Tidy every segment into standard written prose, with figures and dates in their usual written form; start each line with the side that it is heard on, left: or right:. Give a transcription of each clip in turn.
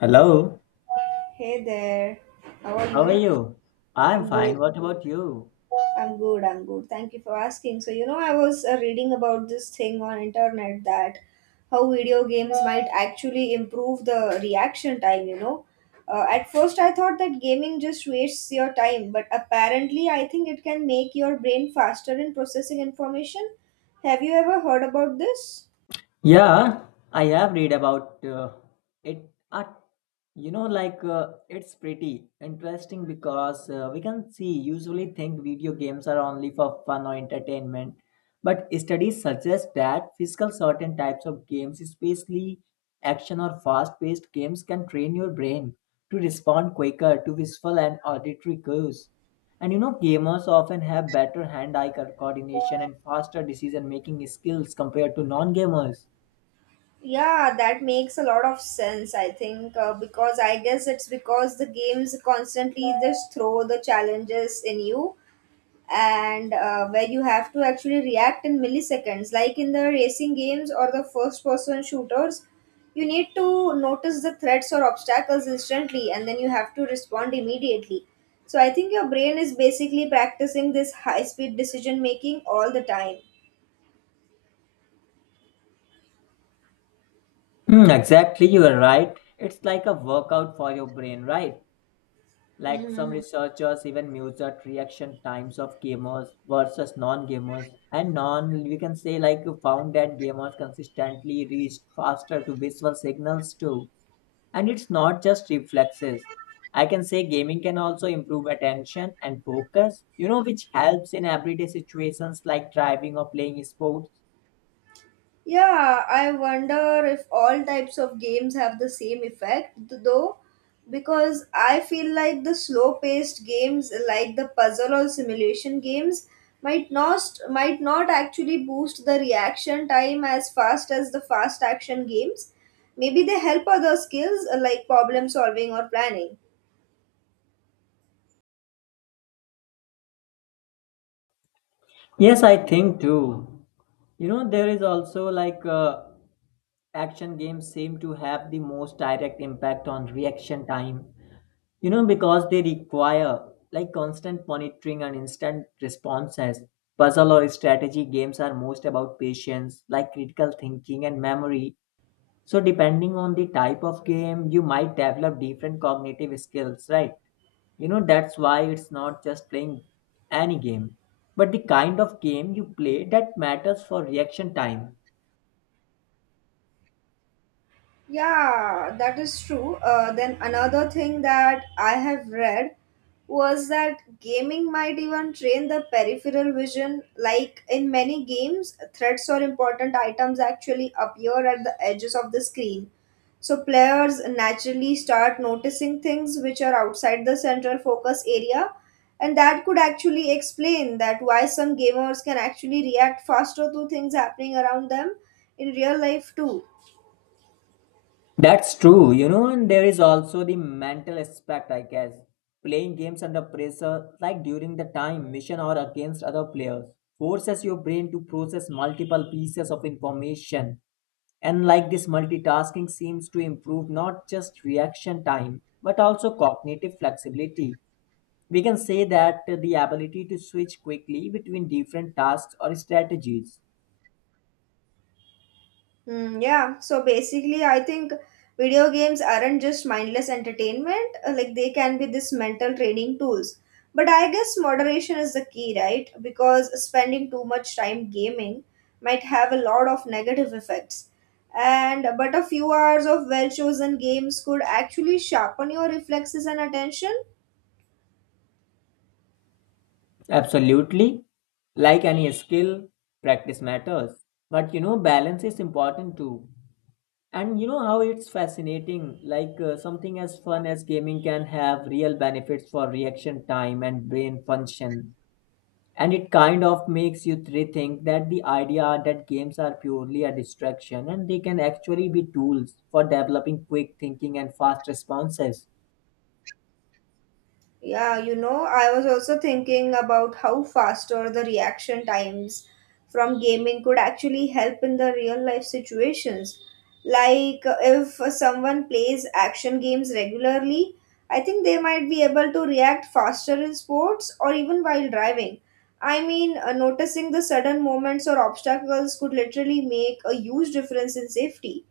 left: Hello,
right: Hey there, how are
left: how are
right: you?
left: you? I'm
right: I'm good.
left: fine. What about you?
right: I'm good. Thank you for asking. So, I was reading about this thing on internet that how video games might actually improve the reaction time. At first, I thought that gaming just wastes your time, but apparently, I think it can make your brain faster in processing information. Have you ever heard about this?
left: Yeah, I have read about it. At, you know, it's pretty interesting because we can see usually think video games are only for fun or entertainment, but studies suggest that physical certain types of games, especially action or fast-paced games, can train your brain to respond quicker to visual and auditory cues. And you know, gamers often have better coordination and faster decision-making skills compared to non-gamers.
right: Yeah, that makes a lot of sense, I think, because I guess it's because the games constantly just throw the challenges in you and where you have to actually react in milliseconds. Like in the racing games or the first person shooters, you need to notice the threats or obstacles instantly and then you have to respond immediately. So I think your brain is basically practicing this high speed decision making all the time.
left: Hmm, exactly, you are right. It's like a workout for your brain, right? Like some
right: Mhm.
left: researchers even measured reaction times of gamers versus non-gamers, and non we can say like found that gamers consistently reached faster to visual signals too. And it's not just reflexes. I can say gaming can also improve attention and focus, you know, which helps in everyday situations like driving or playing sports.
right: Yeah, I wonder if all types of games have the same effect though, because I feel like the slow paced games like the puzzle or simulation games might not might not actually boost the reaction time as fast as the fast action games. Maybe they help other skills like problem solving or planning.
left: Yes, I think too. You know, there is also action games seem to have the most direct impact on reaction time, you know, because they require like constant monitoring and instant responses. Puzzle or strategy games are most about patience, like critical thinking and memory, so depending on the type of game you might develop different cognitive skills, right? You know, that's why it's not just playing any game, but the kind of game you play that matters for reaction time.
right: Yeah, that is true. Then another thing that I have read was that gaming might even train the peripheral vision. Like in many games, threats or important items actually appear at the edges of the screen. So players naturally start noticing things which are outside the central focus area, and that could actually explain that why some gamers can actually react faster to things happening around them in real life too.
left: That's true, you know, and there is also the mental aspect, I guess. Playing games under pressure, like during the time mission or against other players, forces your brain to process multiple pieces of information. And like this, multitasking seems to improve not just reaction time, but also cognitive flexibility. We can say that the ability to switch quickly between different tasks or strategies.
right: Yeah, so basically, I think video games aren't just mindless entertainment, like they can be this mental training tools. But I guess moderation is the key, right? Because spending too much time gaming might have a lot of negative effects. And but a few hours of well chosen games could actually sharpen your reflexes and attention.
left: Absolutely. Like any skill, practice matters. But you know, balance is important too. And you know how it's fascinating, something as fun as gaming can have real benefits for reaction time and brain function. And it kind of makes you rethink that the idea that games are purely a distraction and they can actually be tools for developing quick thinking and fast responses.
right: Yeah, you know, I was also thinking about how faster the reaction times from gaming could actually help in the real life situations. Like, if someone plays action games regularly, I think they might be able to react faster in sports or even while driving. I mean, noticing the sudden moments or obstacles could literally make a huge difference in safety.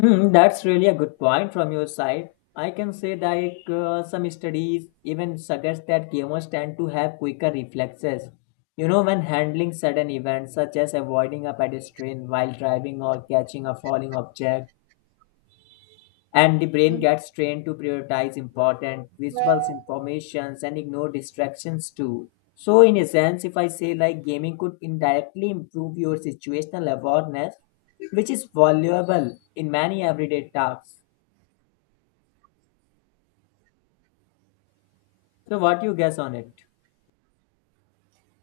left: Hmm, that's really a good point from your side. I can say that some studies even suggest that gamers tend to have quicker reflexes. You know, when handling sudden events such as avoiding a pedestrian while driving or catching a falling object, and the brain gets trained to prioritize important visual informations and ignore distractions too. So, in a sense, if I say like gaming could indirectly improve your situational awareness, which is valuable in many everyday tasks. So what you guess on it?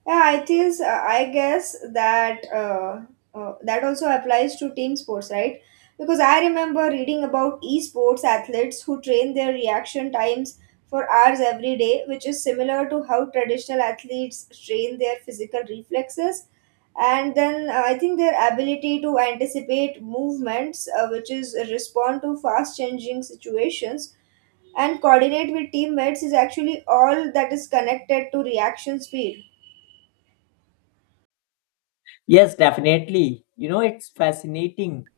right: Yeah, it is. I guess that that also applies to team sports, right? Because I remember reading about esports athletes who train their reaction times for hours every day, which is similar to how traditional athletes train their physical reflexes. And then I think their ability to anticipate movements, which is respond to fast changing situations and coordinate with teammates, is actually all that is connected to reaction speed.
left: Yes, definitely. You know, it's fascinating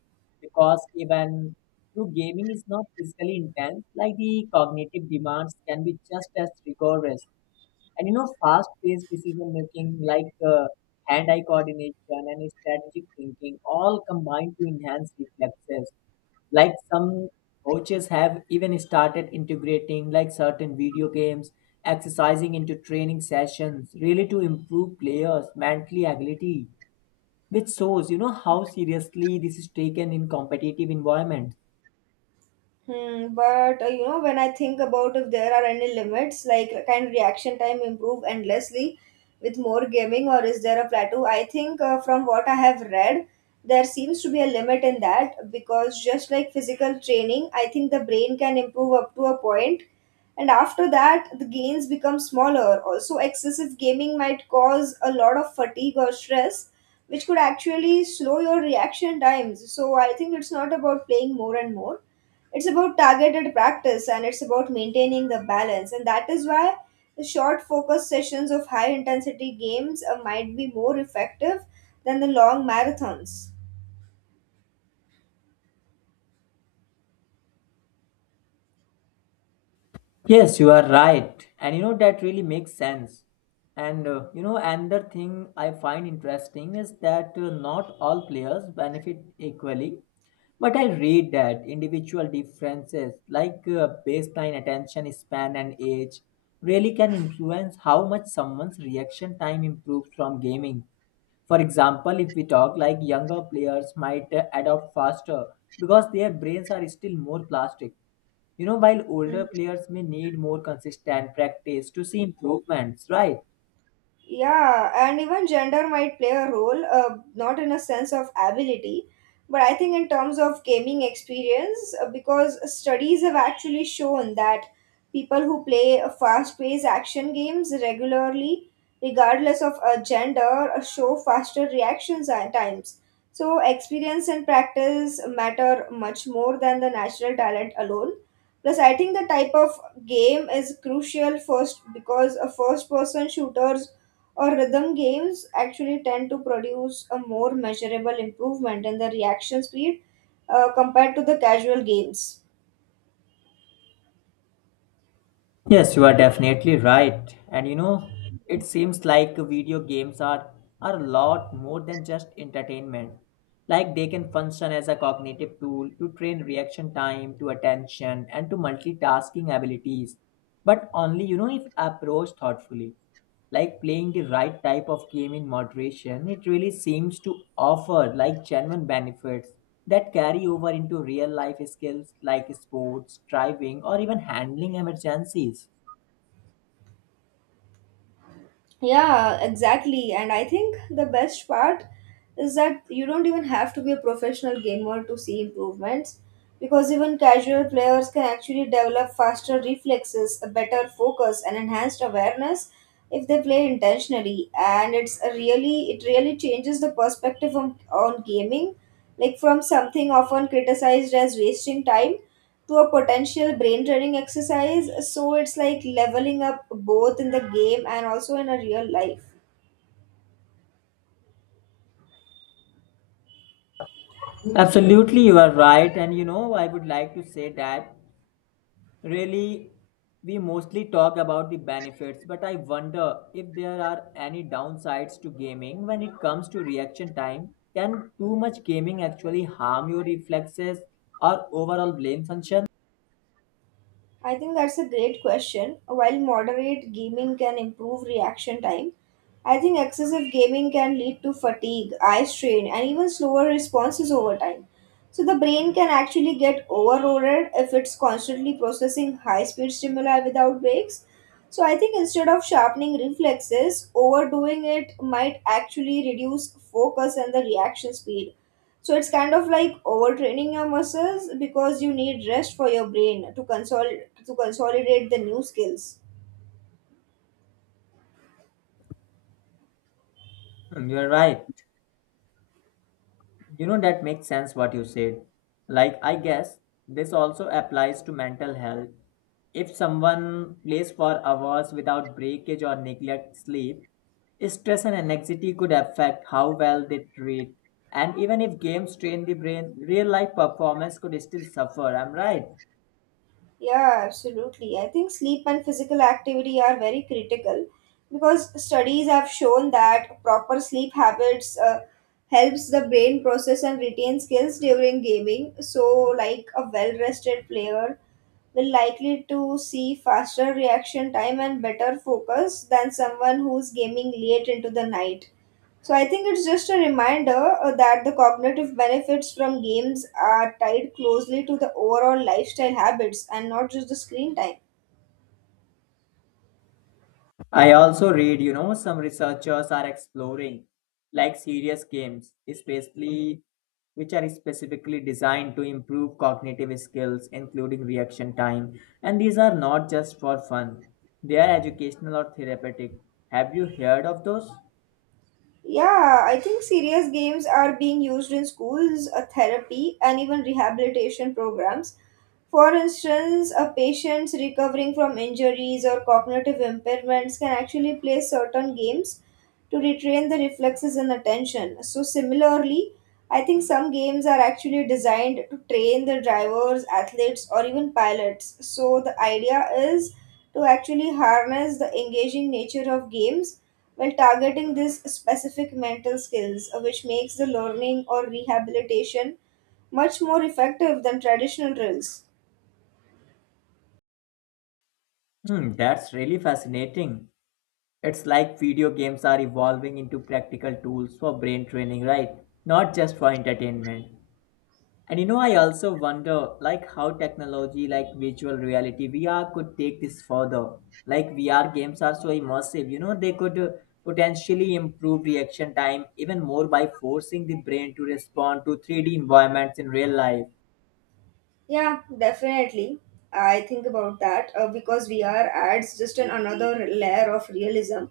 left: because even though gaming is not physically intense, like the cognitive demands can be just as rigorous. And you know, fast paced decision making hand eye coordination and strategic thinking all combine to enhance reflexes. Like some coaches have even started integrating like certain video games, exercising into training sessions, really to improve players' mentally agility, which shows you know how seriously this is taken in competitive environment.
right: Hmm, but you know, when I think about if there are any limits, like can reaction time improve endlessly with more gaming, or is there a plateau? I think from what I have read, there seems to be a limit in that because just like physical training, I think the brain can improve up to a point, and after that, the gains become smaller. Also, excessive gaming might cause a lot of fatigue or stress, which could actually slow your reaction times. So, I think it's not about playing more and more, it's about targeted practice and it's about maintaining the balance, and that is why the short focus sessions of high intensity games might be more effective than the long marathons.
left: Yes, you are right, and you know that really makes sense. And you know, another thing I find interesting is that not all players benefit equally, but I read that individual differences baseline attention span and age really can influence how much someone's reaction time improves from gaming. For example, if we talk like younger players might adopt faster because their brains are still more plastic. You know, while older players may need more consistent practice to see improvements, right?
right: Yeah, and even gender might play a role, not in a sense of ability, but I think in terms of gaming experience, because studies have actually shown that people who play fast paced action games regularly, regardless of a gender, show faster reactions at times. So, experience and practice matter much more than the natural talent alone. Plus, I think the type of game is crucial first because a first person shooters or rhythm games actually tend to produce a more measurable improvement in the reaction speed compared to the casual games.
left: Yes, you are definitely right. And you know, it seems like are a lot more than just entertainment. Like they can function as a cognitive tool to train reaction time, to attention, and to multitasking abilities. But only, you know, if approached thoughtfully. Like playing the right type of game in moderation, it really seems to offer like genuine benefits that carry over into real life skills like sports, driving, or even handling emergencies.
right: Yeah, exactly. And I think the best part is that you don't even have to be a professional gamer to see improvements because even casual players can actually develop faster reflexes, a better focus, and enhanced awareness if they play intentionally. And it really changes the perspective on gaming, like from something often criticized as wasting time to a potential brain training exercise, so it's like leveling up both in the game and also in a real life.
left: Absolutely, you are right. And you know, I would like to say that really we mostly talk about the benefits, but I wonder if there are any downsides to gaming when it comes to reaction time. Can too much gaming actually harm your reflexes or overall brain function?
right: I think that's a great question. While moderate gaming can improve reaction time, I think excessive gaming can lead to fatigue, eye strain, and even slower responses over time. So the brain can actually get overloaded if it's constantly processing high speed stimuli without breaks. So I think instead of sharpening reflexes, overdoing it might actually reduce focus and the reaction speed. So it's kind of like overtraining your muscles because you need rest for your brain to to consolidate the new skills.
left: And you're right. You know, that makes sense what you said. Like, I guess this also applies to mental health. If someone plays for hours without breakage or neglect sleep, stress and anxiety could affect how well they treat. And even if games train the brain, real life performance could still suffer. I'm right.
right: Yeah, absolutely. I think sleep and physical activity are very critical because studies have shown that proper sleep habits helps the brain process and retain skills during gaming. So, like a well-rested player will likely to see faster reaction time and better focus than someone who's gaming late into the night. So I think it's just a reminder that the cognitive benefits from games are tied closely to the overall lifestyle habits and not just the screen time.
left: I also read, you know, some researchers are exploring like serious games, especially which are specifically designed to improve cognitive skills, including reaction time. And these are not just for fun, they are educational or therapeutic. Have you heard of those?
right: Yeah, I think serious games are being used in schools, therapy, and even rehabilitation programs. For instance, a patient's recovering from injuries or cognitive impairments can actually play certain games to retrain the reflexes and attention. So, similarly, I think some games are actually designed to train the drivers, athletes, or even pilots. So, the idea is to actually harness the engaging nature of games while targeting these specific mental skills, which makes the learning or rehabilitation much more effective than traditional drills.
left: Hmm, that's really fascinating. It's like video games are evolving into practical tools for brain training, right? Not just for entertainment. And you know, I also wonder like how technology like virtual reality VR could take this further. Like VR games are so immersive, you know, they could potentially improve reaction time even more by forcing the brain to respond to 3D environments in real life.
right: Yeah, definitely. I think about that because VR adds just an another layer of realism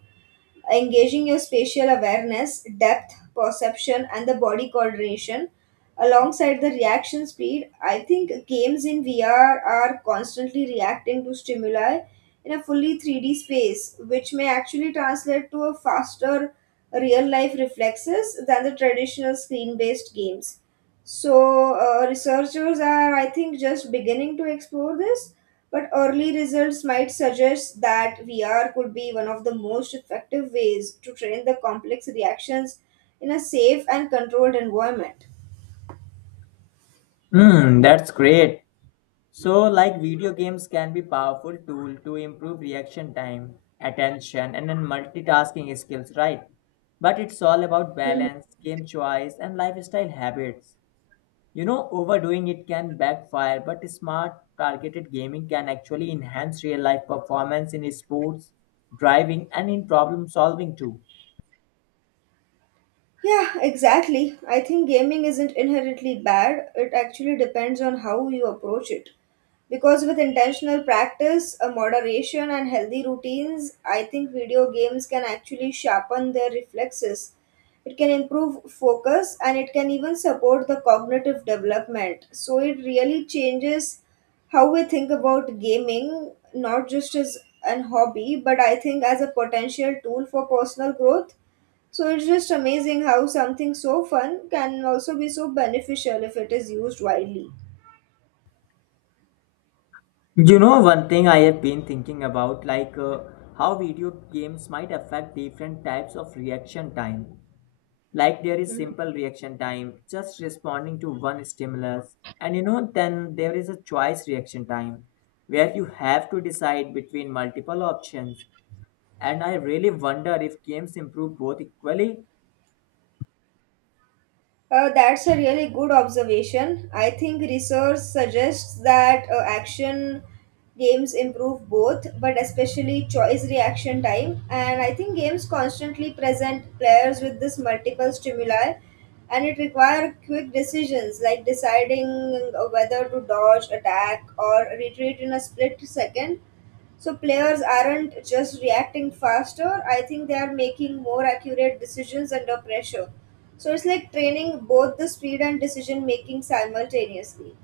right: engaging your spatial awareness, depth, perception, and the body coordination. Alongside the reaction speed, I think games in VR are constantly reacting to stimuli in a fully 3D space, which may actually translate to a faster real life reflexes than the traditional screen based games. So, researchers are, I think, just beginning to explore this, but early results might suggest that VR could be one of the most effective ways to train the complex reactions in a safe and controlled environment.
left: Hmm, that's great. So, like video games can be powerful tool to improve reaction time, attention, and then multitasking skills, right? But it's all about
right: Mhm.
left: balance, game choice, and lifestyle habits. You know, overdoing it can backfire, but smart targeted gaming can actually enhance real life performance in sports, driving, and in problem solving too.
right: Yeah, exactly. I think gaming isn't inherently bad. It actually depends on how you approach it. Because with intentional practice, a moderation, and healthy routines, I think video games can actually sharpen their reflexes. It can improve focus and it can even support the cognitive development. So it really changes how we think about gaming, not just as an hobby, but I think as a potential tool for personal growth, so it's just amazing how something so fun can also be so beneficial if it is used widely.
left: You know, one thing I have been thinking about, how video games might affect different types of reaction time. Like there is
right: Mhm.
left: simple reaction time, just responding to one stimulus, and you know, then there is a choice reaction time where you have to decide between multiple options. And I really wonder if games improve both equally.
right: That's a really good observation. I think research suggests that action games improve both, but especially choice reaction time. And I think games constantly present players with this multiple stimuli and it require quick decisions like deciding whether to dodge, attack, or retreat in a split second. So players aren't just reacting faster, I think they are making more accurate decisions under pressure. So it's like training both the speed and decision making simultaneously.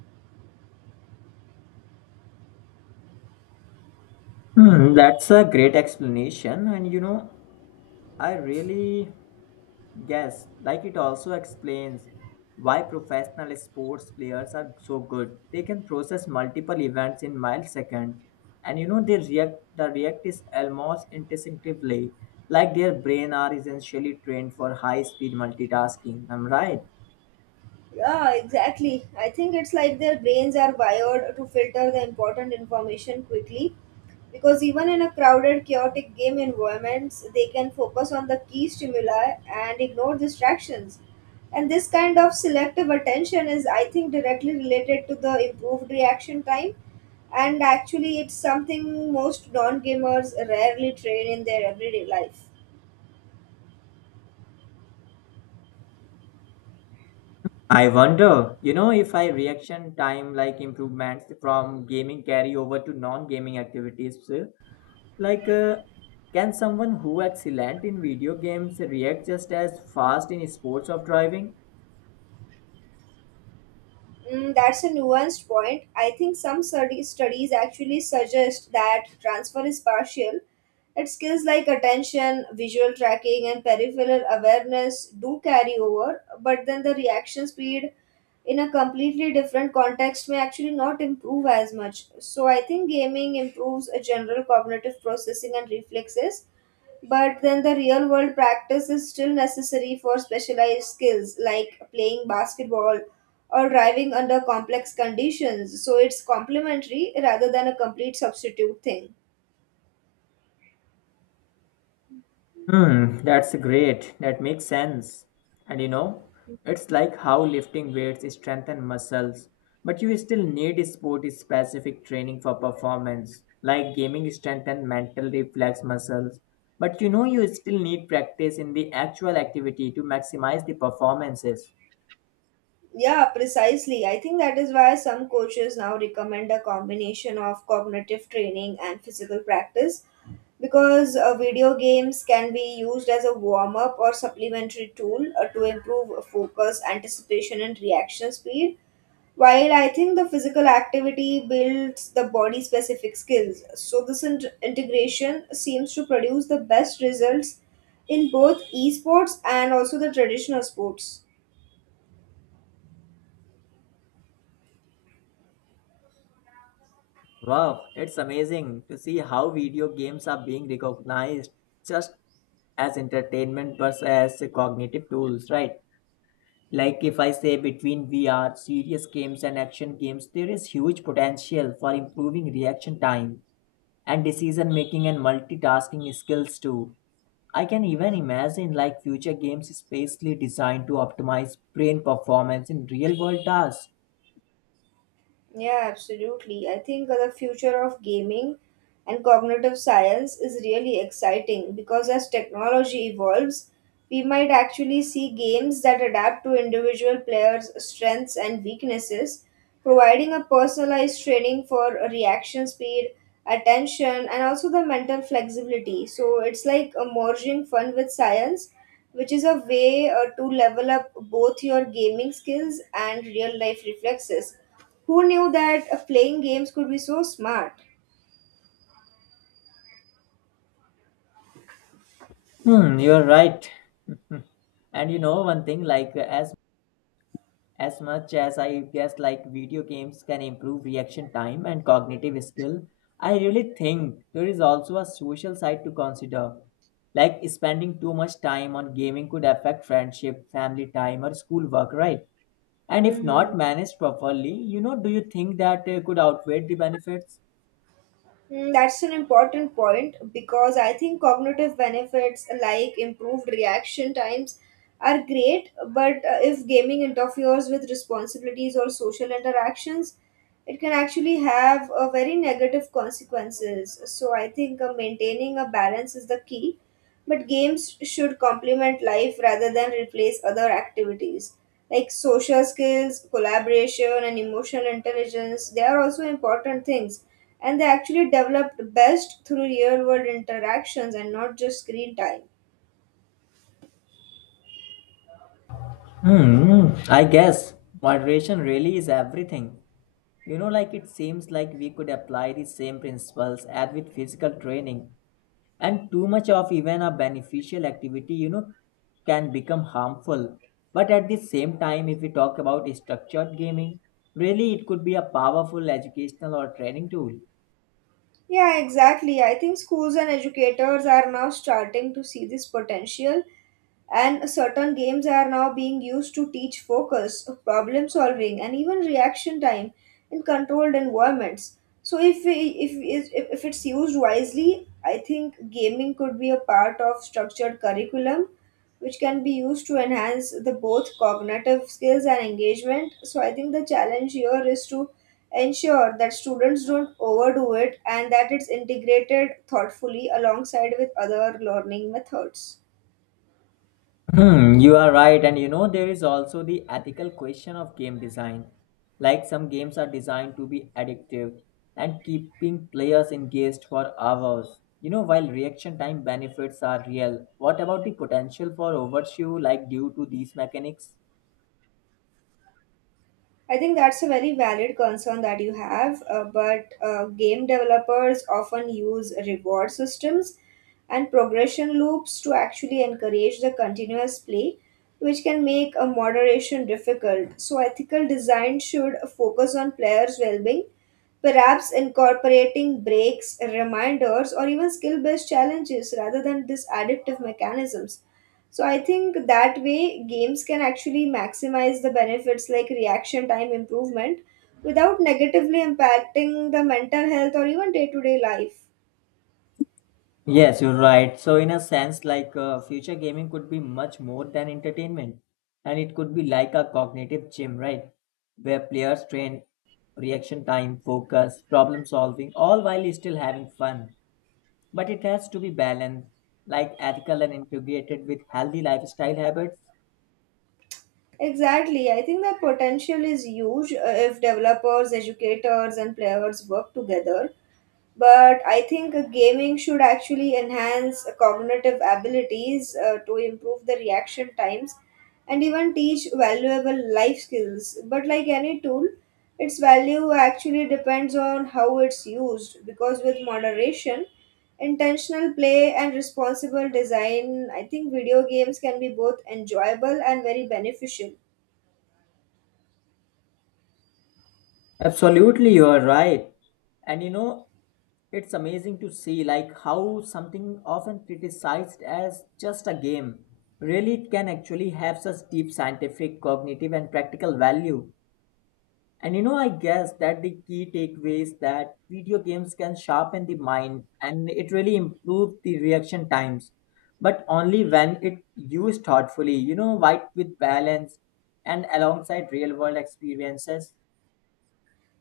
left: Hmm, that's a great explanation. And you know, I really guess like it also explains why professional sports players are so good. They can process multiple events in milliseconds, and you know, The react is almost instinctively, like their brain are essentially trained for high-speed multitasking. I'm right.
right: Yeah, exactly. I think it's like their brains are wired to filter the important information quickly because even in a crowded, chaotic game environments, they can focus on the key stimuli and ignore distractions. And this kind of selective attention is, I think, directly related to the improved reaction time. And actually, it's something most non gamers rarely train in their everyday life.
left: I wonder, you know, if I reaction time like improvements from gaming carry over to non-gaming activities, like uh, can someone who excellent in video games react just as fast in sports of driving?
right: That's a nuanced point. I think some studies actually suggest that transfer is partial, that skills like attention, visual tracking, and peripheral awareness do carry over, but then the reaction speed in a completely different context may actually not improve as much. So I think gaming improves a general cognitive processing and reflexes, but then the real world practice is still necessary for specialized skills like playing basketball or driving under complex conditions. So it's complementary rather than a complete substitute thing.
left: Hmm, that's great. That makes sense. And you know, it's like how lifting weights strengthen muscles, but you still need sport-specific training for performance, like gaming strengthen mental reflex muscles. But you know, you still need practice in the actual activity to maximize the performances.
right: Yeah, precisely. I think that is why some coaches now recommend a combination of cognitive training and physical practice because video games can be used as a warm up or supplementary tool to improve focus, anticipation, and reaction speed. While I think the physical activity builds the body specific skills, so this integration seems to produce the best results in both esports and also the traditional sports.
left: Wow, it's amazing to see how video games are being recognized just as entertainment but as cognitive tools, right? Like if I say between VR, serious games and action games, there is huge potential for improving reaction time and decision making and multitasking skills too. I can even imagine like future games specially designed to optimize brain performance in real world tasks.
right: Yeah, absolutely. I think the future of gaming and cognitive science is really exciting because as technology evolves, we might actually see games that adapt to individual players' strengths and weaknesses, providing a personalized training for reaction speed, attention, and also the mental flexibility. So it's like a merging fun with science, which is a way to level up both your gaming skills and real life reflexes. Who knew that playing games could be so smart?
left: Hmm, you're right. And you know, one thing like as much as I guess like video games can improve reaction time and cognitive skill, I really think there is also a social side to consider. Like spending too much time on gaming could affect friendship, family time, or schoolwork, right? And if
right: Mm-hmm.
left: not managed properly, you know, do you think that could outweigh the benefits?
right: Hmm, that's an important point because I think cognitive benefits like improved reaction times are great, but if gaming interferes with responsibilities or social interactions, it can actually have a very negative consequences. So I think maintaining a balance is the key. But games should complement life rather than replace other activities. Like social skills, collaboration, and emotional intelligence, they are also important things. And they actually develop best through real world interactions and not just screen time.
left: Hmm, I guess moderation really is everything. You know, like it seems like we could apply the same principles as with physical training. And too much of even a beneficial activity, you know, can become harmful, but at the same time, if we talk about structured gaming, really it could be a powerful educational or training tool.
right: Yeah, exactly. I think schools and educators are now starting to see this potential and certain games are now being used to teach focus, problem solving, and even reaction time in controlled environments. So, if, we- if it's used wisely, I think gaming could be a part of structured curriculum which can be used to enhance the both cognitive skills and engagement. So I think the challenge here is to ensure that students don't overdo it and that it's integrated thoughtfully alongside with other learning methods.
left: Hmm, you are right, and you know there is also the ethical question of game design. Like some games are designed to be addictive and keeping players engaged for hours. You know, while reaction time benefits are real, what about the potential for overshoe like due to these mechanics?
right: I think that's a very valid concern that you have, but game developers often use reward systems and progression loops to actually encourage the continuous play, which can make a moderation difficult. So, ethical design should focus on players' well being, perhaps incorporating breaks, reminders, or even skill based challenges rather than these additive mechanisms. So I think that way games can actually maximize the benefits like reaction time improvement without negatively impacting the mental health or even day-to-day life.
left: Yes, you're right. So, in a sense, future gaming could be much more than entertainment, and it could be like a cognitive gym, right? Where players train reaction time, focus, problem solving, all while still having fun. But it has to be balanced, like ethical and integrated with healthy lifestyle habits.
right: Exactly. I think that potential is huge if developers, educators, and players work together. But I think gaming should actually enhance cognitive abilities to improve the reaction times and even teach valuable life skills, but like any tool its value actually depends on how it's used. Because with moderation, intentional play and responsible design, I think video games can be both enjoyable and very beneficial.
left: Absolutely, you are right. And you know, it's amazing to see like how something often criticized as just a game really can actually have such deep scientific, cognitive and practical value. And you know, I guess that the key takeaway is that video games can sharpen the mind and it really improve the reaction times, but only when it used thoughtfully, you know, right, with balance and alongside real world experiences.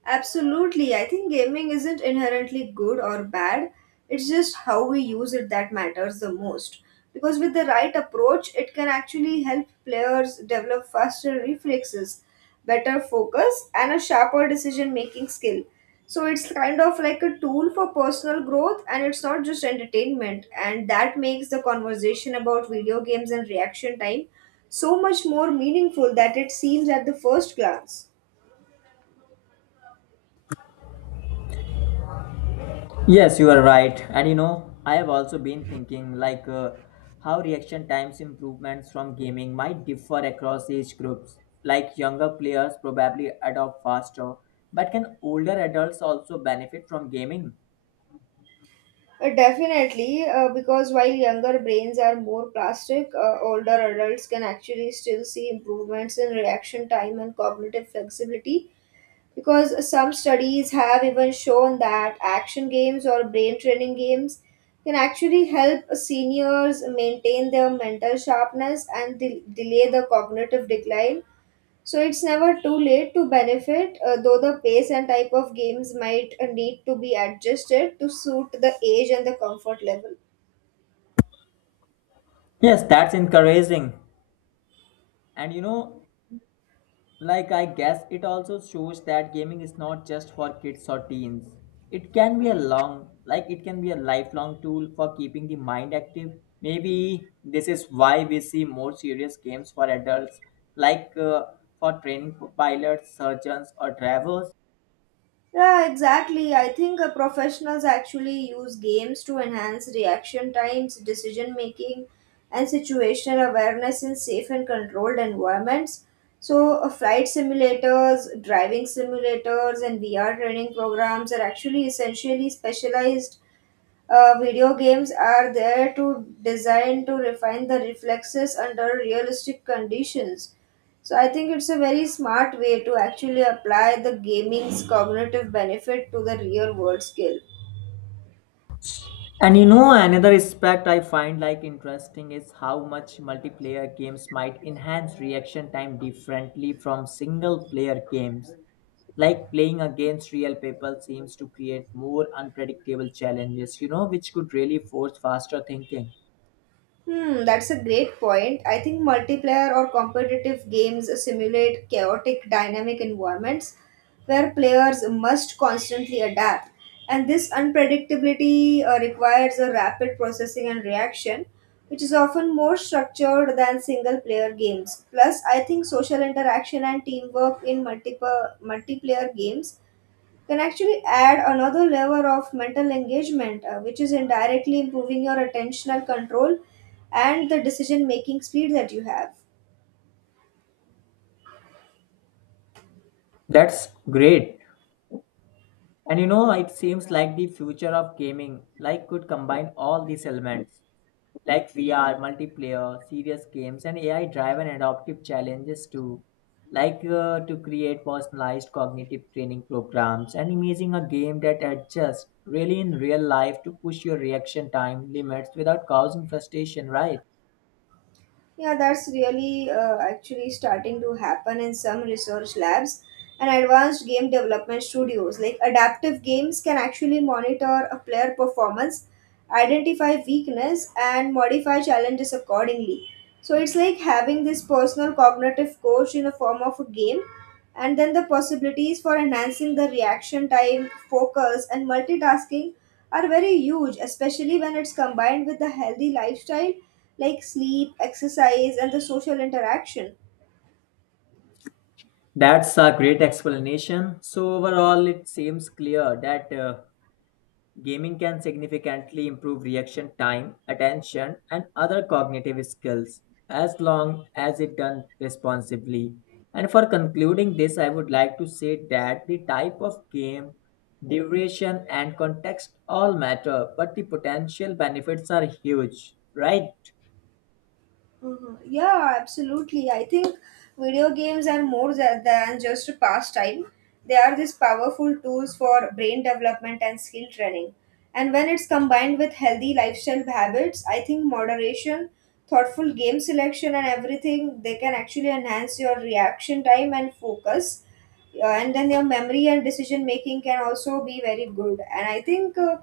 right: Absolutely. I think gaming isn't inherently good or bad. It's just how we use it that matters the most. Because with the right approach, it can actually help players develop faster reflexes, better focus, and a sharper decision making skill. So it's kind of like a tool for personal growth and it's not just entertainment. And that makes the conversation about video games and reaction time so much more meaningful that it seems at the first glance.
left: Yes, you are right. And you know, I have also been thinking how reaction times improvements from gaming might differ across age groups. Like younger players probably adopt faster, but can older adults also benefit from gaming?
right: Definitely, because while younger brains are more plastic, older adults can actually still see improvements in reaction time and cognitive flexibility. Because some studies have even shown that action games or brain training games can actually help seniors maintain their mental sharpness and delay the cognitive decline. So it's never too late to benefit, though the pace and type of games might need to be adjusted to suit the age and the comfort level.
left: Yes, that's encouraging. And you know, like, I guess it also shows that gaming is not just for kids or teens. It can be a long, like, it can be a lifelong tool for keeping the mind active. Maybe this is why we see more serious games for adults, like uh, for training pilots, surgeons, or drivers.
right: Yeah, exactly. I think professionals actually use games to enhance reaction times, decision making, and situational awareness in safe and controlled environments. So, flight simulators, driving simulators, and VR training programs are actually essentially specialized. Video games are there to design to refine the reflexes under realistic conditions. So I think it's a very smart way to actually apply the gaming's cognitive benefit to the real world skill.
left: And you know, another aspect I find like interesting is how much multiplayer games might enhance reaction time differently from single player games. Like playing against real people seems to create more unpredictable challenges, you know, which could really force faster thinking.
right: Hmm, that's a great point. I think multiplayer or competitive games simulate chaotic dynamic environments where players must constantly adapt. And this unpredictability requires a rapid processing and reaction, which is often more structured than single player games. Plus, I think social interaction and teamwork in multiple multiplayer games can actually add another layer of mental engagement, which is indirectly improving your attentional control and the decision making speed that you have.
left: That's great, and you know it seems like the future of gaming like could combine all these elements, like VR, multiplayer, serious games and AI driven adaptive challenges too. To create personalized cognitive training programs and imaging a game that adjusts really in real life to push your reaction time limits without causing frustration, right?
right: Yeah, that's really actually starting to happen in some research labs and advanced game development studios. Like adaptive games can actually monitor a player performance, identify weakness, and modify challenges accordingly. So it's like having this personal cognitive coach in the form of a game, and then the possibilities for enhancing the reaction time, focus, and multitasking are very huge, especially when it's combined with a healthy lifestyle like sleep, exercise, and the social interaction.
left: That's a great explanation. So, overall, it seems clear that gaming can significantly improve reaction time, attention, and other cognitive skills as long as it done responsibly. And for concluding this, I would like to say that the type of game, duration, and context all matter, but the potential benefits are huge, right?
right: Mhm. Yeah, absolutely. I think video games are more than just a pastime. They are these powerful tools for brain development and skill training. And when it's combined with healthy lifestyle habits, I think moderation, thoughtful game selection, and everything, they can actually enhance your reaction time and focus. And then your memory and decision making can also be very good. And I think.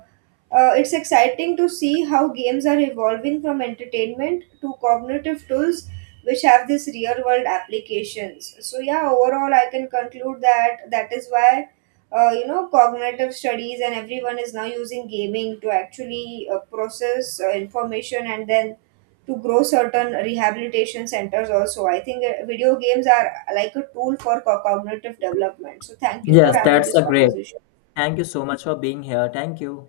right: It's exciting to see how games are evolving from entertainment to cognitive tools which have this real world applications. So yeah, overall I can conclude that that is why cognitive studies and everyone is now using gaming to actually process information, and then to grow certain rehabilitation centers. Also I think video games are like a tool for cognitive development. So thank you for
left: Yes,
right: having
left: that's
right: this
left: a great.
right: conversation.
left: Thank you so much for being here. Thank you.